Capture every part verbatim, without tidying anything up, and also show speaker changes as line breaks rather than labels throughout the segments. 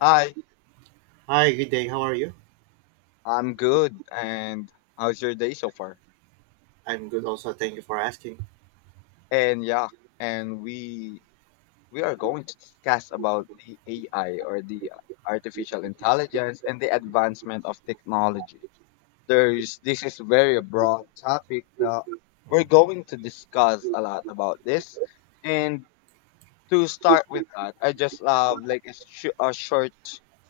Hi,
Hi, good day. How are you?
I'm good. And how's your day so far?
I'm good also. Thank you for asking.
And yeah, and we we are going to discuss about the A I or the artificial intelligence and the advancement of technology. There's this is very broad topic that we're going to discuss a lot about this. And to start with that, I just have like a, sh- a short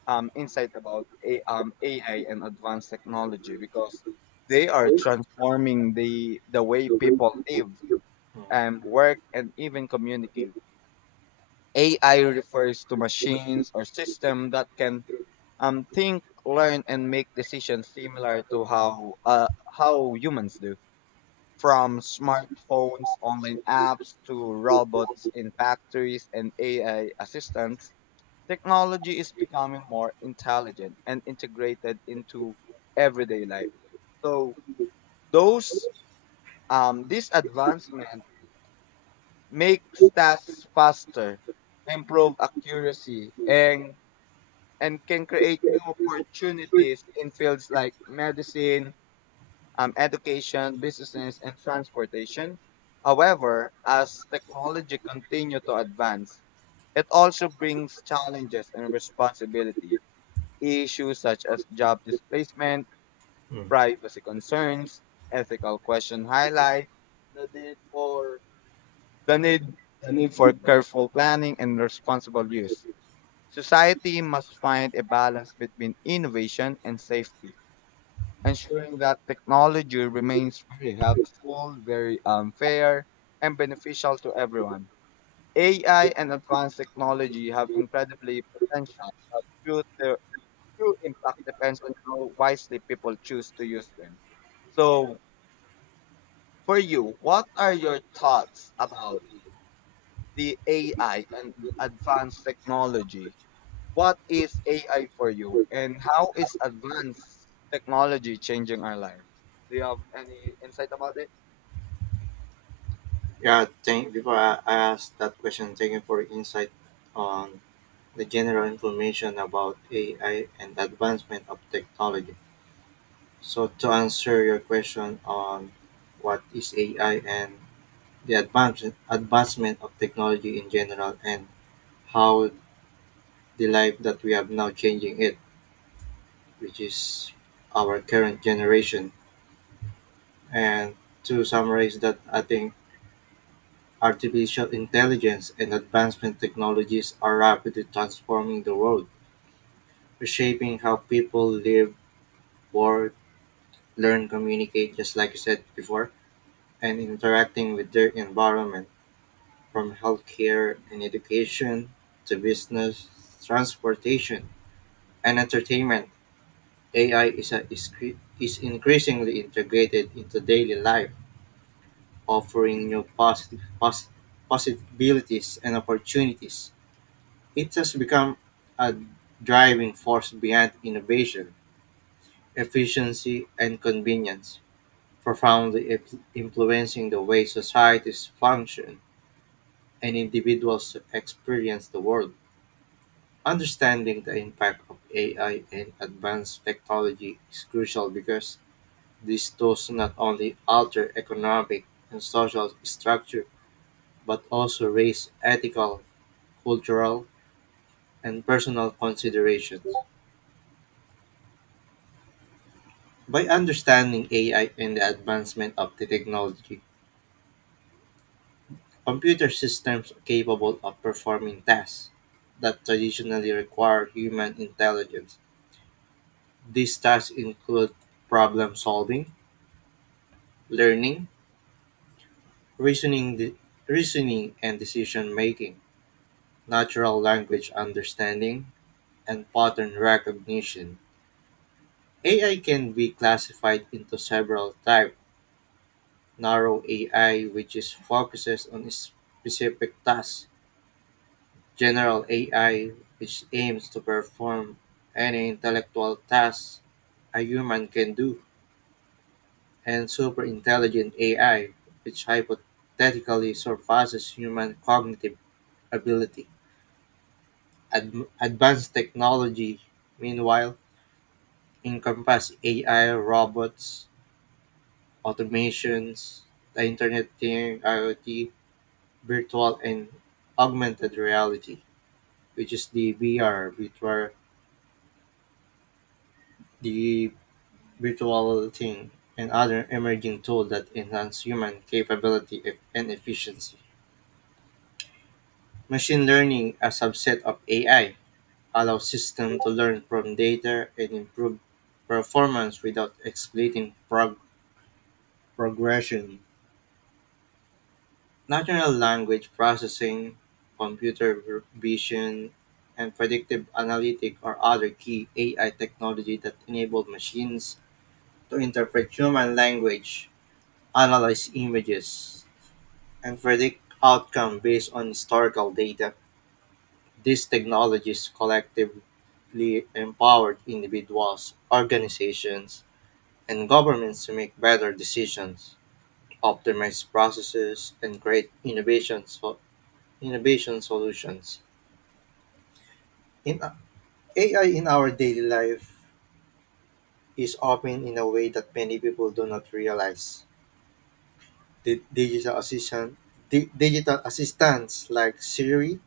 um, insight about a- um, A I and advanced technology because they are transforming the the way people live
Mm.
and work and even communicate. A I refers to machines or system that can um, think, learn, and make decisions similar to how uh, how humans do. From smartphones, online apps to robots in factories and A I assistants. Technology is becoming more intelligent and integrated into everyday life. So those um, this advancement makes tasks faster, improve accuracy, and and can create new opportunities in fields like medicine, um, education, business, and transportation. However, as technology continue to advance, it also brings challenges and responsibilities. Issues such as job displacement, privacy concerns, ethical questions highlight the need for the need, the need for careful planning and responsible use. Society must find a balance between innovation and safety, ensuring that technology remains very helpful, very unfair, and beneficial to everyone. A I and advanced technology have incredibly potential, but through their true impact depends on how wisely people choose to use them. So, for you, what are your thoughts about the A I and advanced technology? What is A I for you, and how is advanced technology changing our lives? Do you have any insight about it?
Yeah, thank before I, I ask that question, thank you for your insight on the general information about A I and advancement of technology. So to answer your question on what is A I and the advancement advancement of technology in general and how the life that we have now changing it, which is our current generation. And to summarize that, I think artificial intelligence and advancement technologies are rapidly transforming the world, reshaping how people live, work, learn, communicate, just like you said before, and interacting with their environment, from healthcare and education to business, transportation, and entertainment. A I is, a, is, cre- is increasingly integrated into daily life, offering new posi- pos- possibilities and opportunities. It has become a driving force behind innovation, efficiency, and convenience, profoundly ip- influencing the way societies function and individuals experience the world. Understanding the impact of A I and advanced technology is crucial because this does not only alter economic and social structure but also raise ethical, cultural, and personal considerations. By understanding A I and the advancement of the technology, computer systems are capable of performing tasks that traditionally require human intelligence. These tasks include problem solving, learning, reasoning, de- reasoning and decision making, natural language understanding, and pattern recognition. A I can be classified into several types. Narrow A I, which is focuses on specific tasks. General A I, which aims to perform any intellectual task a human can do, and superintelligent A I, which hypothetically surpasses human cognitive ability. Ad- advanced technology, meanwhile, encompass A I, robots, automations, the Internet Thing, IoT, virtual and augmented reality, which is the V R, virtual, the virtual thing, and other emerging tools that enhance human capability e- and efficiency. Machine learning, a subset of A I, allows systems to learn from data and improve performance without exploiting prog- progression. Natural language processing, computer vision, and predictive analytic are other key A I technology that enable machines to interpret human language, analyze images, and predict outcome based on historical data. These technologies collectively empowered individuals, organizations, and governments to make better decisions, optimize processes, and create innovation, so- innovation solutions. In A I in our daily life is often in a way that many people do not realize. The digital assistant, di- digital assistants like Siri,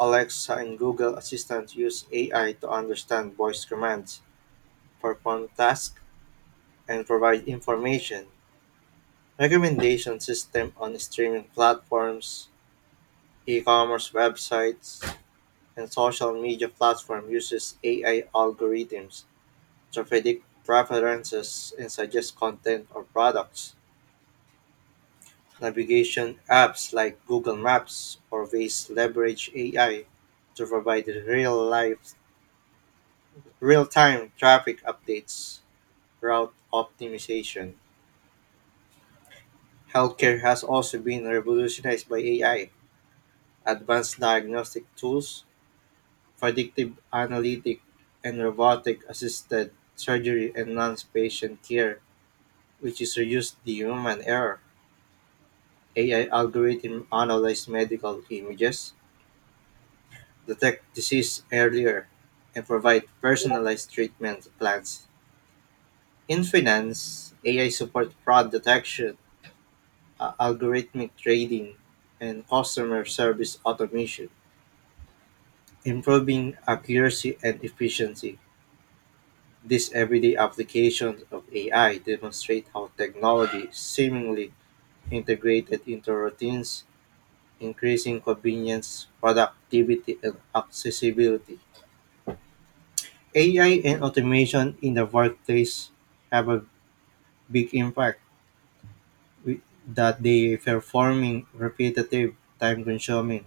Alexa, and Google Assistant use A I to understand voice commands, perform tasks, and provide information. Recommendation system on streaming platforms, e-commerce websites, and social media platform uses A I algorithms to predict preferences and suggest content or products. Navigation apps like Google Maps or Waze leverage A I to provide real-life, real-time traffic updates, route optimization. Healthcare has also been revolutionized by A I. Advanced diagnostic tools, predictive analytic, and robotic assisted surgery enhance patient care, which is reduced the human error. A I algorithm analyze medical images, detect disease earlier, and provide personalized treatment plans. In finance, A I support fraud detection, uh, algorithmic trading, and customer service automation, improving accuracy and efficiency. These everyday applications of A I demonstrate how technology is seemingly integrated into routines, increasing convenience, productivity, and accessibility. A I and automation in the workplace have a big impact with- that they performing repetitive, time consuming,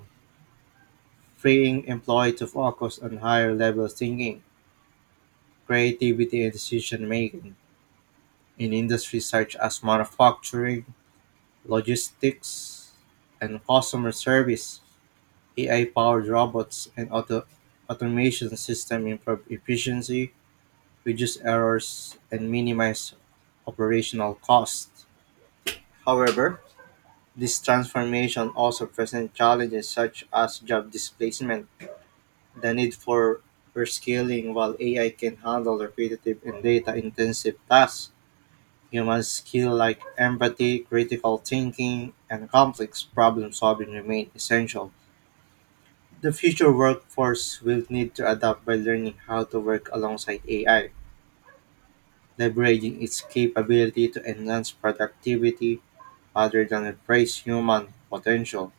freeing employees to focus on higher level thinking, creativity, and decision making in industries such as manufacturing, logistics, and customer service. A I powered robots and auto- automation systems improve efficiency, reduce errors, and minimize operational costs. However, this transformation also presents challenges such as job displacement, the need for rescaling. While A I can handle repetitive and data intensive tasks, human skills like empathy, critical thinking, and complex problem solving remain essential. The future workforce will need to adapt by learning how to work alongside A I, leveraging its capability to enhance productivity rather than replace human potential.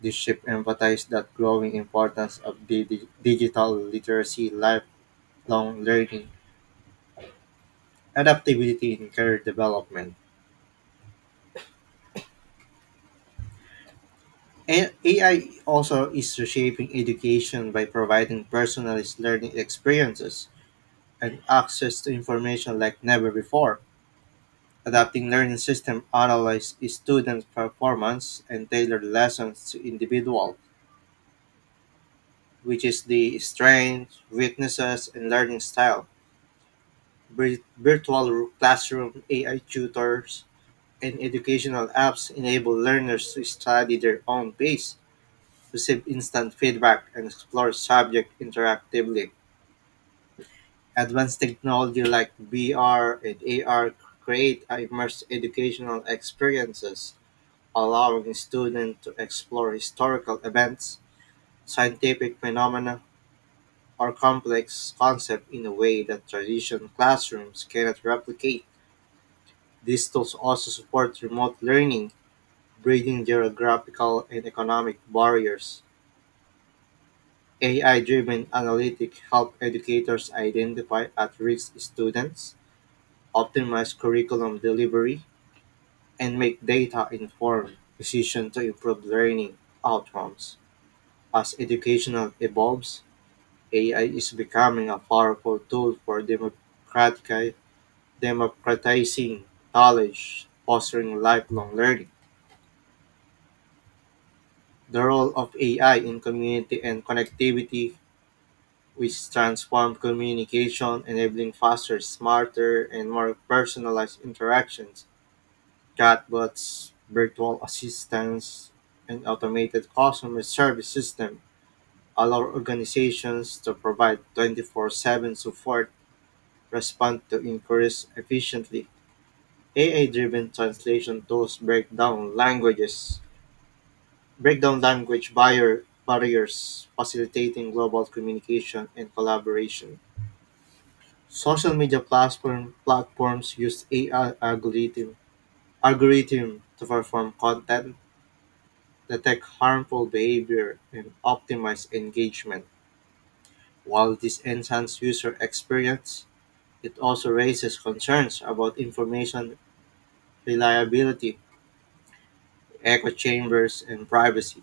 This shift emphasizes that growing importance of digi- digital literacy, lifelong learning, adaptability in career development. A- AI also is reshaping education by providing personalized learning experiences and access to information like never before. Adapting learning system analyze student performance and tailor lessons to individual, which is the strengths, weaknesses, and learning style. Vir- Virtual classroom, A I tutors, and educational apps enable learners to study their own pace, receive instant feedback, and explore subject interactively. Advanced technology like V R and A R create immersive educational experiences, allowing students to explore historical events, scientific phenomena, or complex concepts in a way that traditional classrooms cannot replicate. These tools also support remote learning, bridging geographical and economic barriers. A I driven analytics help educators identify at risk students, optimize curriculum delivery, and make data informed decisions to improve learning outcomes. As education evolves, A I is becoming a powerful tool for democratic- democratizing knowledge, fostering lifelong learning. The role of A I in community and connectivity which transformed communication, enabling faster, smarter, and more personalized interactions. Chatbots, virtual assistants, and automated customer service system allow organizations to provide twenty-four seven support, respond to inquiries efficiently. A I-driven translation tools break down languages, break down language barrier, barriers, facilitating global communication and collaboration. Social media platform platforms use A I algorithm algorithm to perform content, detect harmful behavior, and optimize engagement. While this enhances user experience, it also raises concerns about information reliability, echo chambers, and privacy.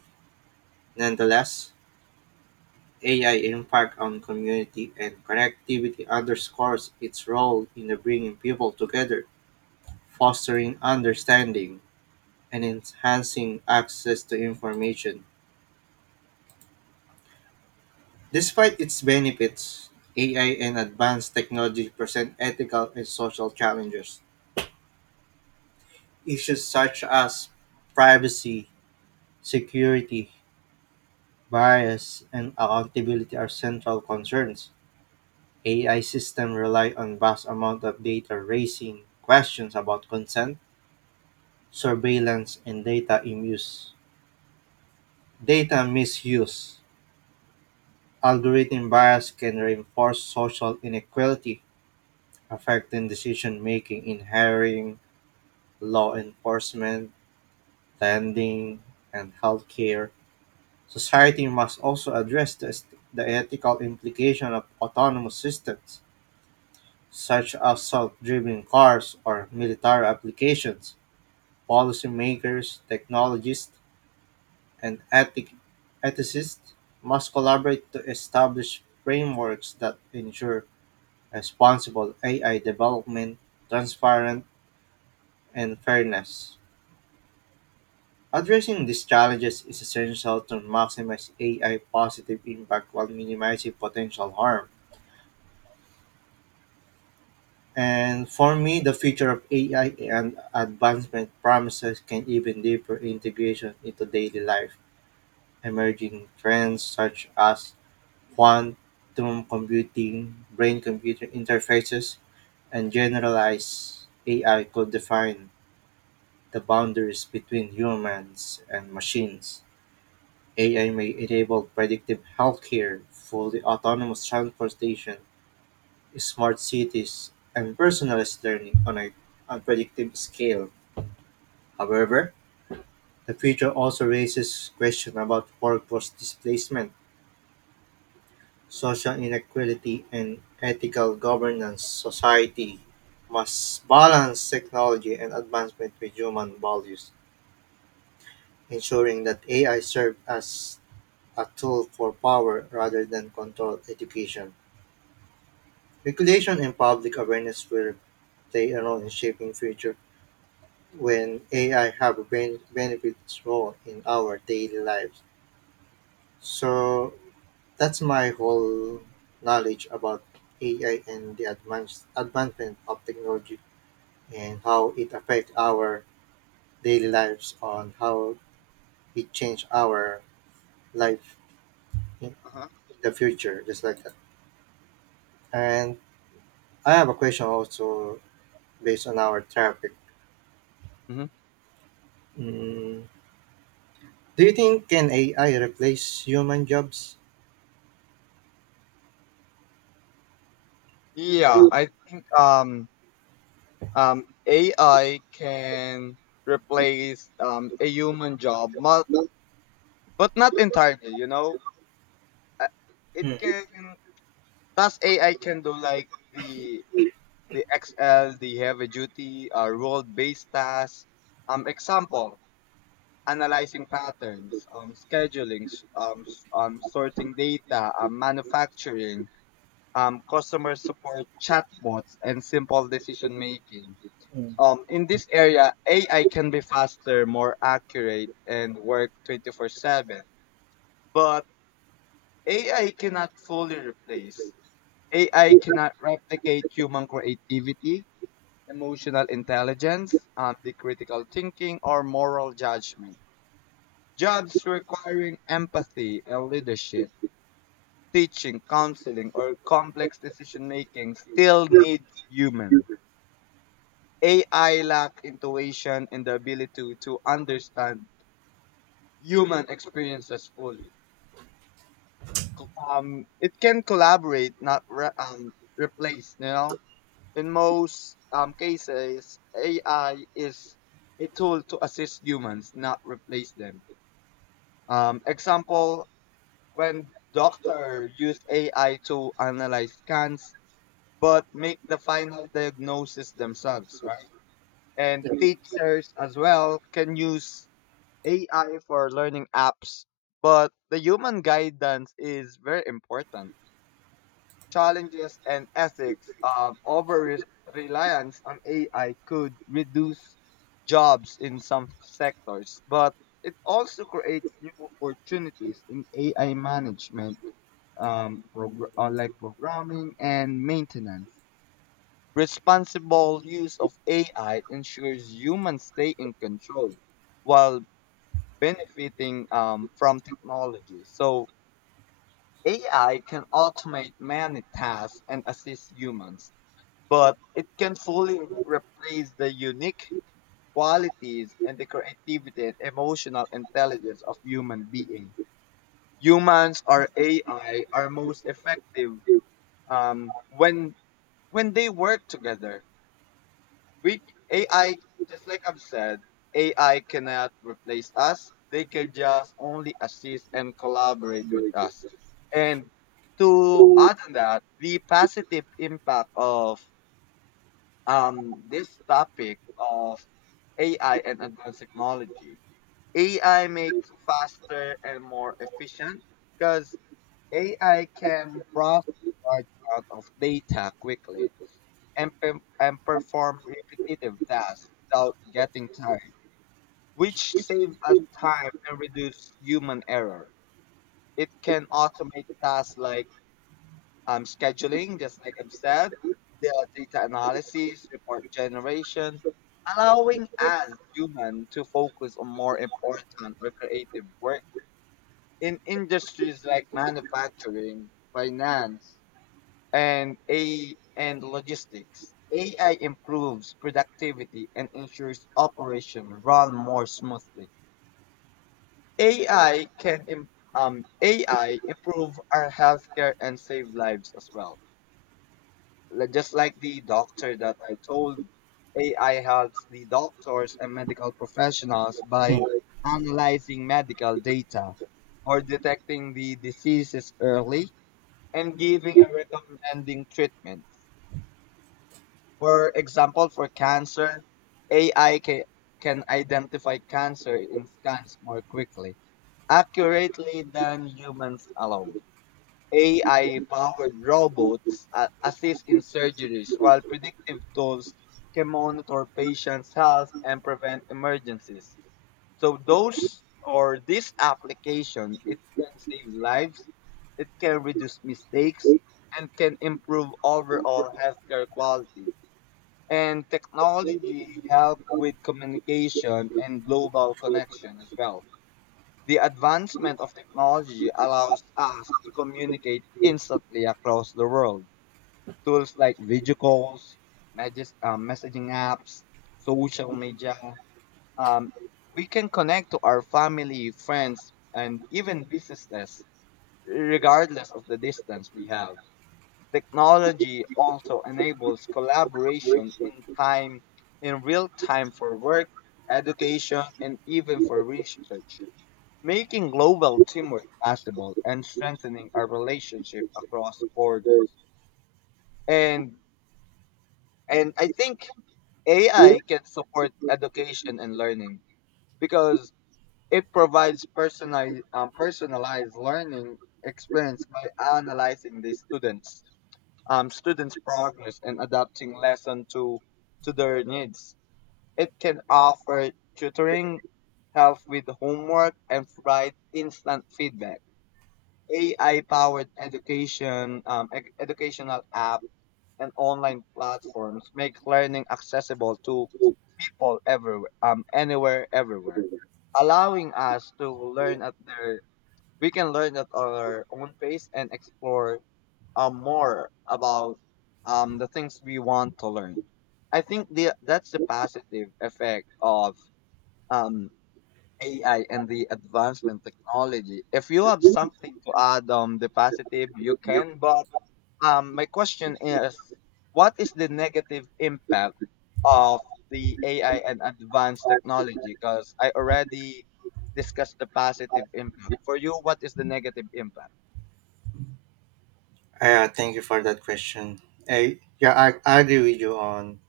Nonetheless, A I impact on community and connectivity underscores its role in bringing people together, fostering understanding and enhancing access to information. Despite its benefits, A I and advanced technology present ethical and social challenges. Issues such as privacy, security, bias, and accountability are central concerns. A I systems rely on vast amount of data raising questions about consent, surveillance, and data in use. Data misuse. Algorithm bias can reinforce social inequality affecting decision-making in hiring, law enforcement, lending, and healthcare. Society must also address the, est- the ethical implication of autonomous systems, such as self-driving cars or military applications. Policymakers, technologists, and ethic- ethicists must collaborate to establish frameworks that ensure responsible A I development, transparent, and fairness. Addressing these challenges is essential to maximize A I positive impact while minimizing potential harm. And for me, the future of A I and advancement promises can even deeper integration into daily life. Emerging trends such as quantum computing, brain computer interfaces, and generalized A I could define the boundaries between humans and machines. A I may enable predictive healthcare, fully autonomous transportation, smart cities, and personalized learning on an unpredictable scale. However, the future also raises questions about workforce displacement, social inequality, and ethical governance. Society must balance technology and advancement with human values, ensuring that A I serves as a tool for power rather than control education. Regulation and public awareness will play a role in shaping future when A I have a ben- benefits role in our daily lives. So that's my whole knowledge about A I and the advance advancement of technology and how it affects our daily lives on how it change our life in
Uh-huh.
the future, just like that. And I have a question also based on our topic.
hmm
Mm, do you think can A I replace human jobs?
Yeah, I think um, um, A I can replace um, a human job, but, but not entirely, you know? Uh, It
Mm,
can Plus A I can do like the the X L, the heavy duty, uh, role based tasks. Um, example, analyzing patterns, um, scheduling, s- um, s- um, sorting data, um, manufacturing, um, customer support chatbots, and simple decision making.
mm,
Um, in this area, A I can be faster, more accurate, and work twenty-four seven. But A I cannot fully replace A I cannot replicate human creativity, emotional intelligence, um, the critical thinking, or moral judgment. Jobs requiring empathy and leadership, teaching, counseling, or complex decision making still needs human. A I lack intuition and the ability to, to understand human experiences fully. Co- Um, it can collaborate, not re- um, replace. You know, in most um, cases, A I is a tool to assist humans, not replace them. Um, example, when doctors use A I to analyze scans, but make the final diagnosis themselves, right? And teachers as well can use A I for learning apps, but the human guidance is very important. Challenges and ethics of over reliance on A I could reduce jobs in some sectors, but it also creates new opportunities in A I management, um, progr- uh, like programming and maintenance. Responsible use of A I ensures humans stay in control while benefiting um, from technology. So A I can automate many tasks and assist humans, but it can fully replace the unique qualities and the creativity and emotional intelligence of human being. Humans or A I are most effective um, when when they work together. We A I, just like I've said, A I cannot replace us. They can just only assist and collaborate with us. And to add on that, the positive impact of um, this topic of A I and advanced technology. A I makes faster and more efficient because A I can process large amount of data quickly and, pe- and perform repetitive tasks without getting tired, which save us time and reduce human error. It can automate tasks like um, scheduling, just like I've said, the uh, data analysis, report generation, allowing us human to focus on more important or creative work in industries like manufacturing, finance, and a and logistics. A I improves productivity and ensures operation run more smoothly. A I can im- um, A I improve our healthcare and save lives as well. Li- just like the doctor that I told, A I helps the doctors and medical professionals by
mm.
analyzing medical data or detecting the diseases early and giving and recommending treatments. For example, for cancer, A I ca- can identify cancer in scans more quickly, accurately than humans alone. A I-powered robots a- assist in surgeries, while predictive tools can monitor patients' health and prevent emergencies. So those or this application, it can save lives, it can reduce mistakes, and can improve overall healthcare quality. And technology help with communication and global connection as well. The advancement of technology allows us to communicate instantly across the world. Tools like video calls, messages, uh, messaging apps, social media. Um, we can connect to our family, friends, and even businesses, regardless of the distance we have. Technology also enables collaboration in time, in real time for work, education, and even for research, making global teamwork possible and strengthening our relationship across borders. And and I think A I can support education and learning because it provides personalized um, personalized learning experience by analyzing the students um, students progress and adapting lesson to to their needs. It can offer tutoring, help with homework, and provide instant feedback. A I powered education, um, ec- educational app, and online platforms make learning accessible to people everywhere, um, anywhere, everywhere, allowing us to learn at their we can learn at our own pace and explore um, more about um, the things we want to learn. I think the that's the positive effect of um, A I and the advancement technology. If you have something to add on the positive, you can. But um, my question is, what is the negative impact of the A I and advanced technology? Because I already discussed the positive impact. For you, what is the negative impact?
Uh, thank you for that question. I, yeah, I, I agree with you on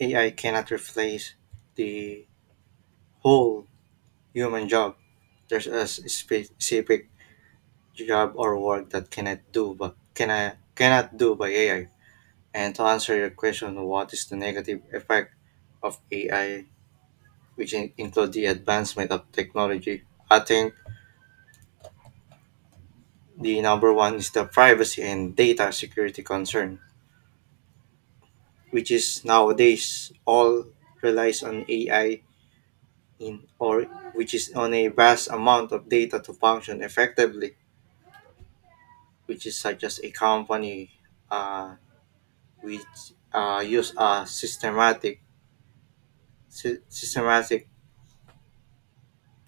A I cannot replace the whole human job. There's a s- specific job or work that cannot do but can I, cannot do by A I. And to answer your question, what is the negative effect of A I, which in, include the advancement of technology? I think the number one is the privacy and data security concern, which is nowadays all relies on A I in or which is on a vast amount of data to function effectively, which is such as a company uh, which uh, use a systematic sy- systematic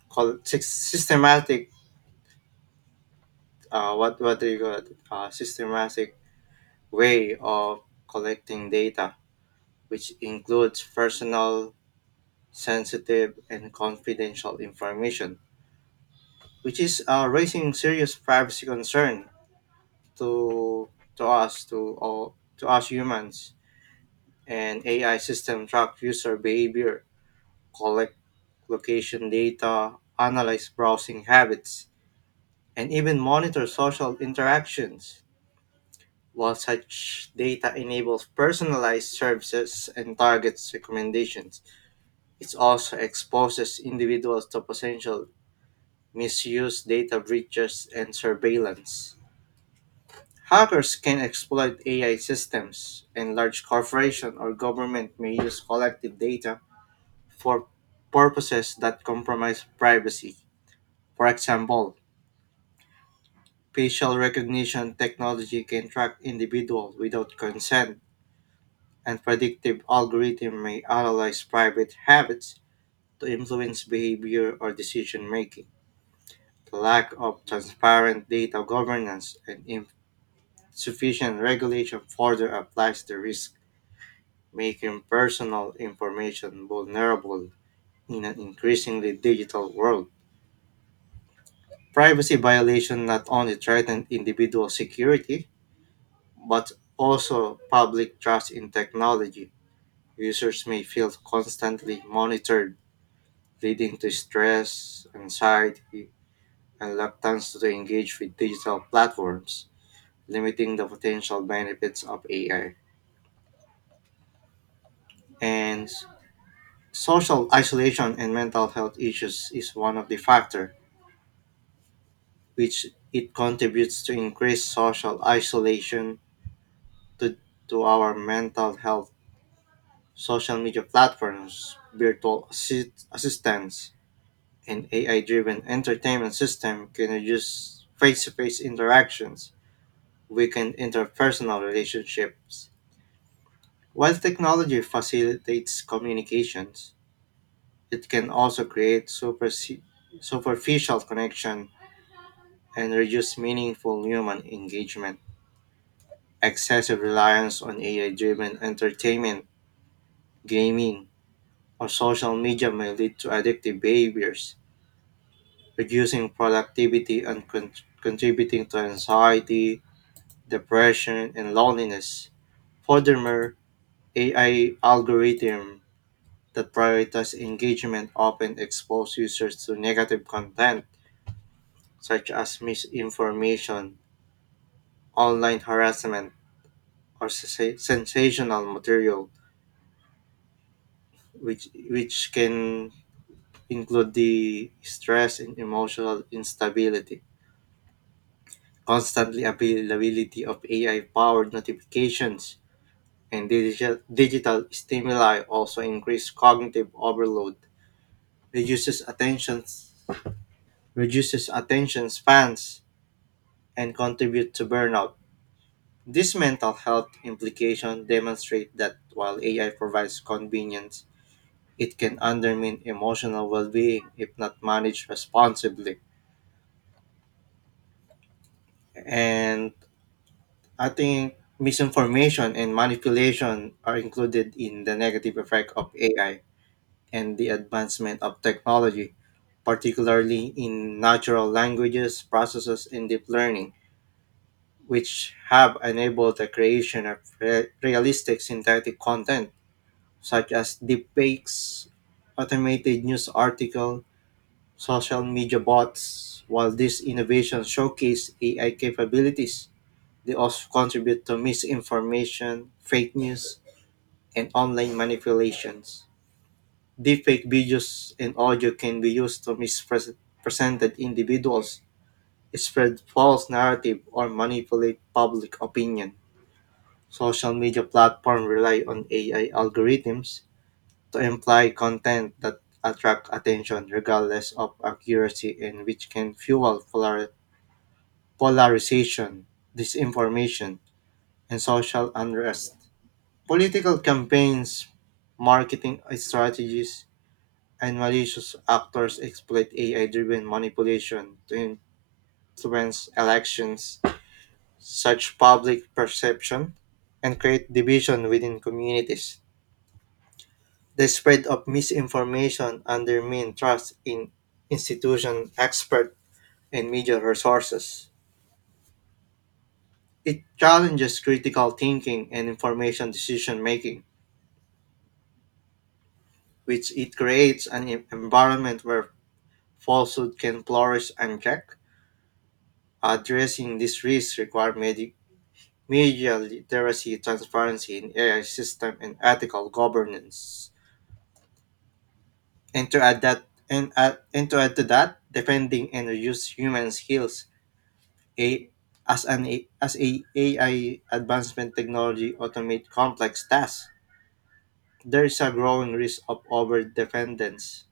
col- sy- systematic uh, what what do you call it? Uh, systematic way of collecting data, which includes personal, sensitive, and confidential information, which is uh, raising serious privacy concern to to us to all to us humans. And A I system track user behavior, collect location data, analyze browsing habits, and even monitor social interactions. While such data enables personalized services and targets recommendations, it also exposes individuals to potential misuse, data breaches, and surveillance. Hackers can exploit A I systems, and large corporations or government may use collective data for purposes that compromise privacy. For example, facial recognition technology can track individuals without consent, and predictive algorithms may analyze private habits to influence behavior or decision making. The lack of transparent data governance and sufficient regulation further applies the risk, making personal information vulnerable in an increasingly digital world. Privacy violation not only threaten individual security, but also public trust in technology. Users may feel constantly monitored, leading to stress, anxiety, and reluctance to engage with digital platforms, limiting the potential benefits of A I. And social isolation and mental health issues is one of the factor which it contributes to increased social isolation to, to our mental health. Social media platforms, virtual assist, assistants, and A I-driven entertainment system can reduce face-to-face interactions, weaken interpersonal relationships. While technology facilitates communications, it can also create superse- superficial connection and reduce meaningful human engagement. Excessive reliance on A I driven entertainment, gaming, or social media may lead to addictive behaviors, reducing productivity and con- contributing to anxiety, depression, and loneliness. Furthermore, A I algorithms that prioritize engagement often expose users to negative content such as misinformation, online harassment, or sensa- sensational material which which can include the stress and emotional instability, constantly availability of A I powered notifications and digital, digital stimuli also increase cognitive overload, reduces attention reduces attention spans and contribute to burnout. These mental health implications demonstrate that while A I provides convenience, it can undermine emotional well-being if not managed responsibly. And I think misinformation and manipulation are included in the negative effect of A I and the advancement of technology, particularly in natural languages, processes, and deep learning, which have enabled the creation of re- realistic synthetic content such as deepfakes, automated news article, social media bots. While these innovations showcase A I capabilities, they also contribute to misinformation, fake news, and online manipulations. Deepfake videos and audio can be used to misrepresent individuals, spread false narrative, or manipulate public opinion. Social media platforms rely on A I algorithms to imply content that attract attention regardless of accuracy and which can fuel polar- polarization, disinformation, and social unrest. Political campaigns, marketing strategies, and malicious actors exploit A I driven manipulation to influence elections, such public perception, and create division within communities. The spread of misinformation undermines trust in institution expert and media resources. It challenges critical thinking and information decision making, which it creates an environment where falsehood can flourish unchecked. Addressing these risks require medi- media literacy, transparency in A I system, and ethical governance. And to add that, and, add, and to add to that, defending and reduce human skills. A, as an A- as a AI advancement technology automate complex tasks, there is a growing risk of over dependence,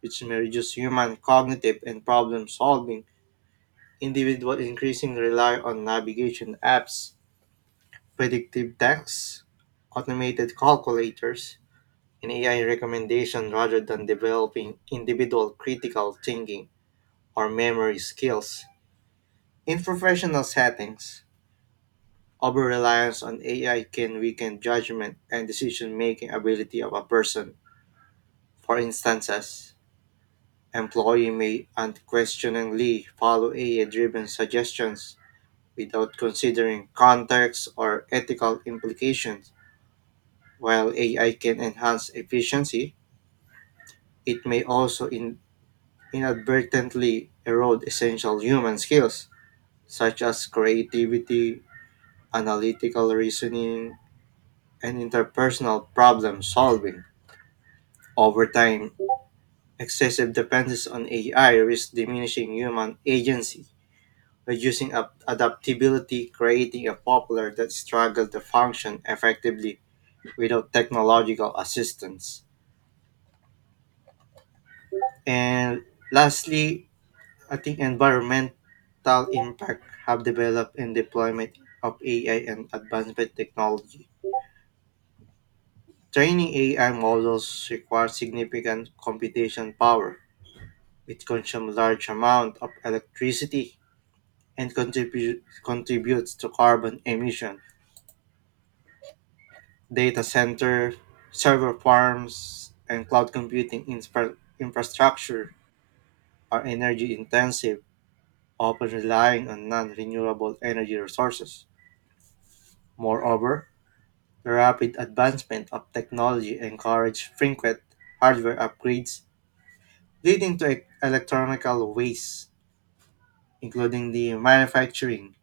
which may reduce human cognitive and problem solving. Individuals increasing rely on navigation apps, predictive texts, automated calculators, and A I recommendation rather than developing individual critical thinking or memory skills. In professional settings, over reliance on A I can weaken judgment and decision making ability of a person. For instances, employee may unquestioningly follow A I driven suggestions without considering context or ethical implications. While A I can enhance efficiency, it may also in- inadvertently erode essential human skills, such as creativity, analytical reasoning, and interpersonal problem solving. Over time, excessive dependence on A I risks diminishing human agency, reducing up adaptability, creating a popular that struggle to function effectively without technological assistance. And lastly, I think environmental impact have developed and deployment of A I and advancement technology. Training A I models requires significant computation power. It consumes large amount of electricity and contribute, contributes to carbon emission. Data center, server farms, and cloud computing infra- infrastructure are energy intensive often relying on non renewable energy resources. Moreover, the rapid advancement of technology encouraged frequent hardware upgrades, leading to e- electronical waste, including the manufacturing,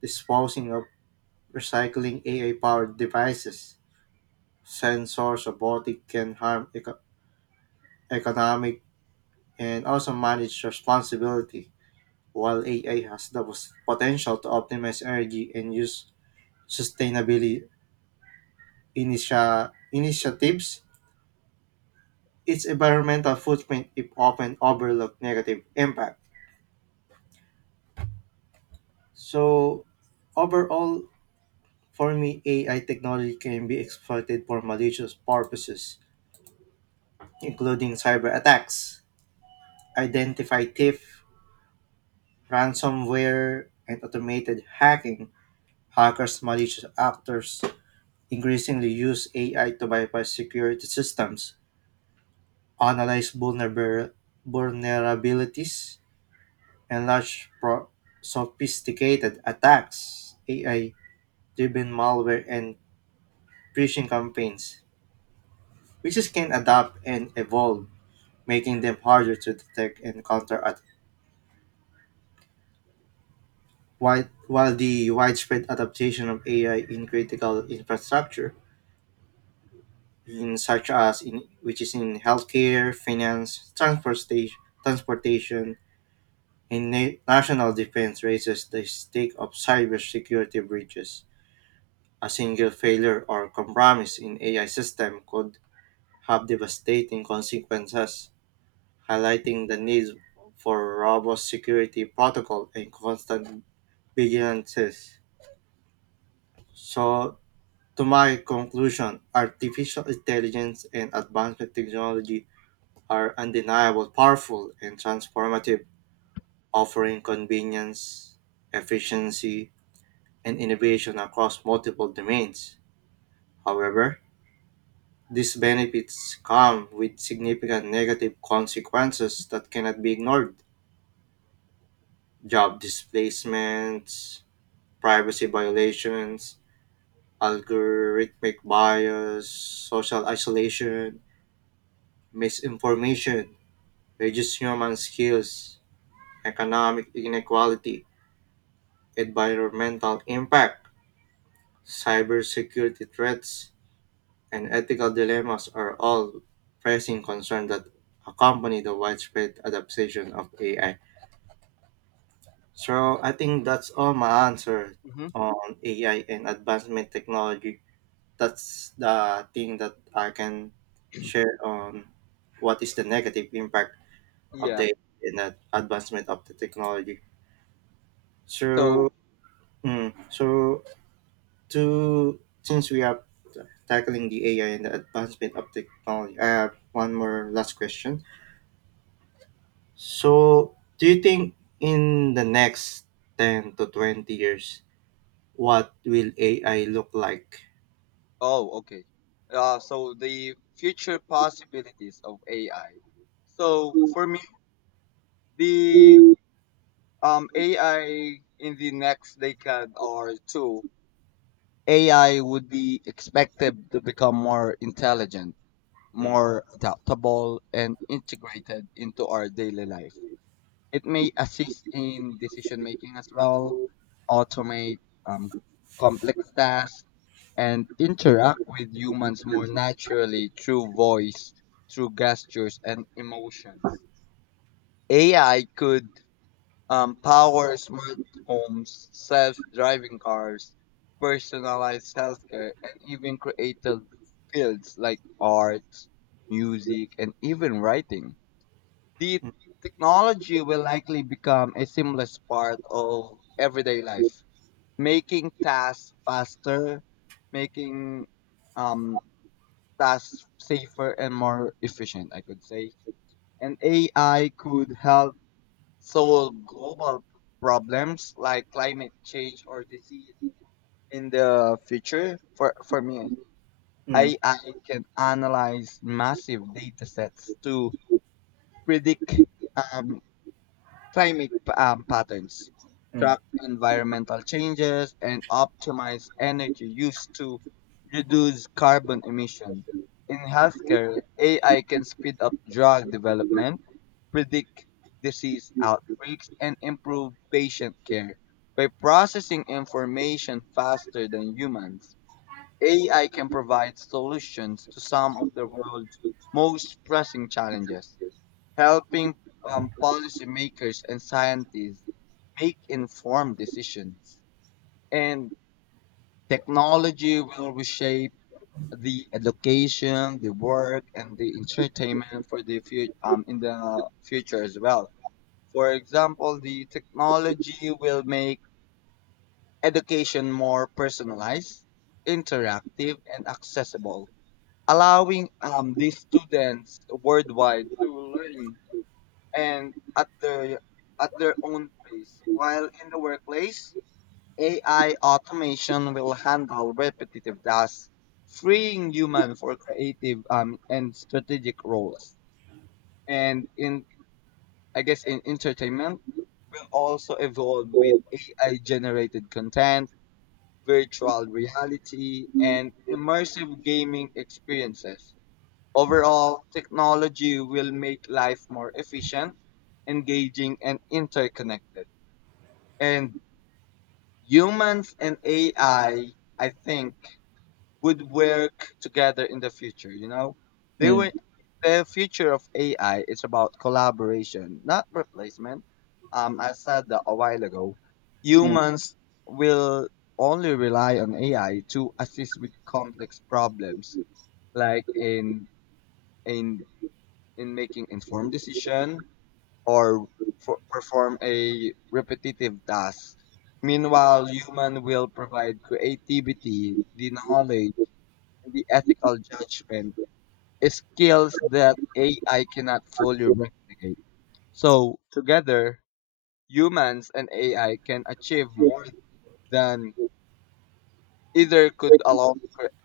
disposing of recycling A I powered devices. Sensors, robotic can harm eco- economic and also manage responsibility, while A I has the pos- potential to optimize energy and use sustainability initia- initiatives, its environmental footprint is often overlooked negative impact. So overall, for me, A I technology can be exploited for malicious purposes, including cyber attacks, identify thief, ransomware, and automated hacking. Hackers, malicious actors increasingly use A I to bypass security systems, analyze vulnerab vulnerabilities, and large pro- sophisticated attacks, A I driven malware, and phishing campaigns. Viruses can adapt and evolve, making them harder to detect and counter at while, while the widespread adaptation of A I in critical infrastructure, in such as in which is in healthcare, finance, transportation, transportation, and na- national defense raises the stake of cybersecurity breaches. A single failure or compromise in A I system could have devastating consequences, highlighting the need for robust security protocol and constant vigilances. So, to my conclusion, artificial intelligence and advancement technology are undeniable, powerful, and transformative, offering convenience, efficiency, and innovation across multiple domains. However, these benefits come with significant negative consequences that cannot be ignored: job displacements, privacy violations, algorithmic bias, social isolation, misinformation, reduced human skills, economic inequality, environmental impact, cybersecurity threats, and ethical dilemmas are all pressing concerns that accompany the widespread adaptation of A I. So I think that's all my answer
hmm
on A I and advancement technology. That's the thing that I can share on what is the negative impact of
Yeah.
the and the advancement of the technology.
So,
So, mm, so to since we are tackling the A I and the advancement of technology, I have one more last question. So, do you think in the next ten to twenty years what will A I look like?
oh, okay. Uh, so the future possibilities of A I. So
Mm.
for me, the
Mm.
Um, A I in the next decade or two, A I would be expected to become more intelligent, more adaptable, and integrated into our daily life. It may assist in decision making as well,
Mm.
automate um, complex tasks, and interact with humans more naturally through voice, through gestures, and emotions. A I could um, power smart homes, self-driving cars, personalized healthcare, and even creative fields like arts, music, and even writing. The technology will likely become a seamless part of everyday life, making tasks faster, making um, tasks safer and more efficient, I could say. And A I could help solve global problems like climate change or disease in the future. For for me
Mm.
AI can analyze massive data sets to predict um, climate um, patterns,
Mm.
track environmental changes, and optimize energy use to reduce carbon emission. In healthcare, A I can speed up drug development, predict disease outbreaks, and improve patient care. By processing information faster than humans, A I can provide solutions to some of the world's most pressing challenges, helping um, policymakers and scientists make informed decisions. And technology will reshape the education, the work, and the entertainment for the future um, in the future as well. For example, the technology will make education more personalized, interactive, and accessible, allowing um, the students worldwide to learn and at their at their own pace. While in the workplace, A I automation will handle repetitive tasks, freeing human for creative um, and strategic roles. And in I guess in entertainment will also evolve with A I generated content, virtual reality,
Mm.
and immersive gaming experiences. Overall, technology will make life more efficient, engaging, and interconnected. And humans and A I, I I think, would work together in the future. You know, they will.
Mm.
The future of A I is about collaboration, not replacement. Um, I said that a while ago.
Mm.
Humans will only rely on A I to assist with complex problems, like in in in making informed decision or for, perform a repetitive task. Meanwhile, human will provide creativity, the knowledge, and the ethical judgment, skills that A I cannot fully replicate. So, together, humans and A I can achieve more than either could alone cre-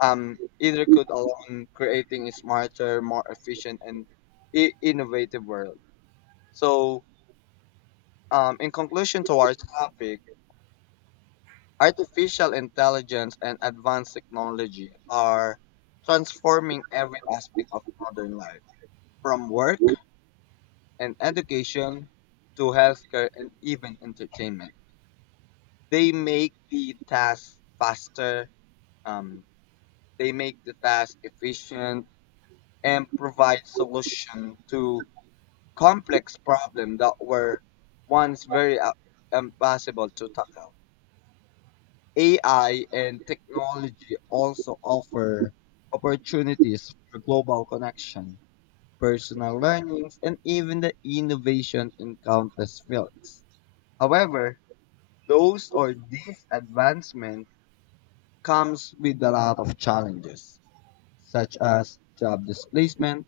um either could alone, creating a smarter, more efficient and i- innovative world. So, Um, in conclusion to our topic, artificial intelligence and advanced technology are transforming every aspect of modern life, from work and education to healthcare and even entertainment. They make the task faster, um, they make the task efficient, and provide solution to complex problems that were once very uh, impossible to tackle. A I and technology also offer opportunities for global connection, personal learnings, and even the innovation in countless fields. However, those or these advancements comes with a lot of challenges, such as job displacement,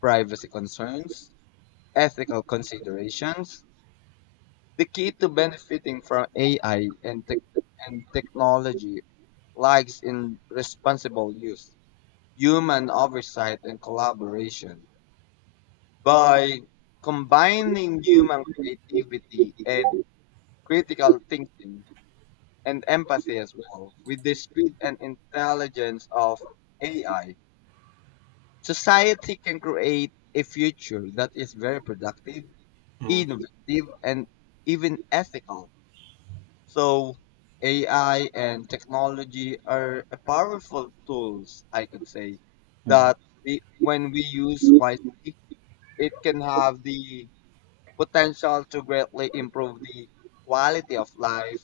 privacy concerns, ethical considerations. The key to benefiting from A I and, tech and technology lies in responsible use, human oversight, and collaboration. By combining human creativity and critical thinking and empathy as well with the speed and intelligence of A I, society can create a future that is very productive, innovative, and even ethical. So A I and technology are a powerful tools, I could say, that we, when we use wisely, it can have the potential to greatly improve the quality of life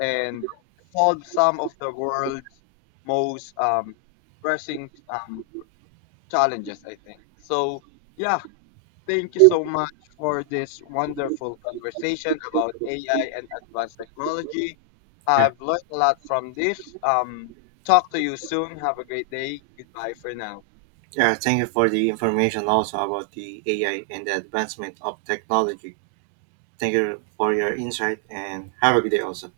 and solve some of the world's most um, pressing um, challenges, I think. So, yeah, thank you so much for this wonderful conversation about A I and advanced technology.
Yeah.
I've learned a lot from this. Um, talk to you soon. Have a great day. Goodbye for now.
Yeah. Thank you for the information also about the A I and the advancement of technology. Thank you for your insight and have a good day also.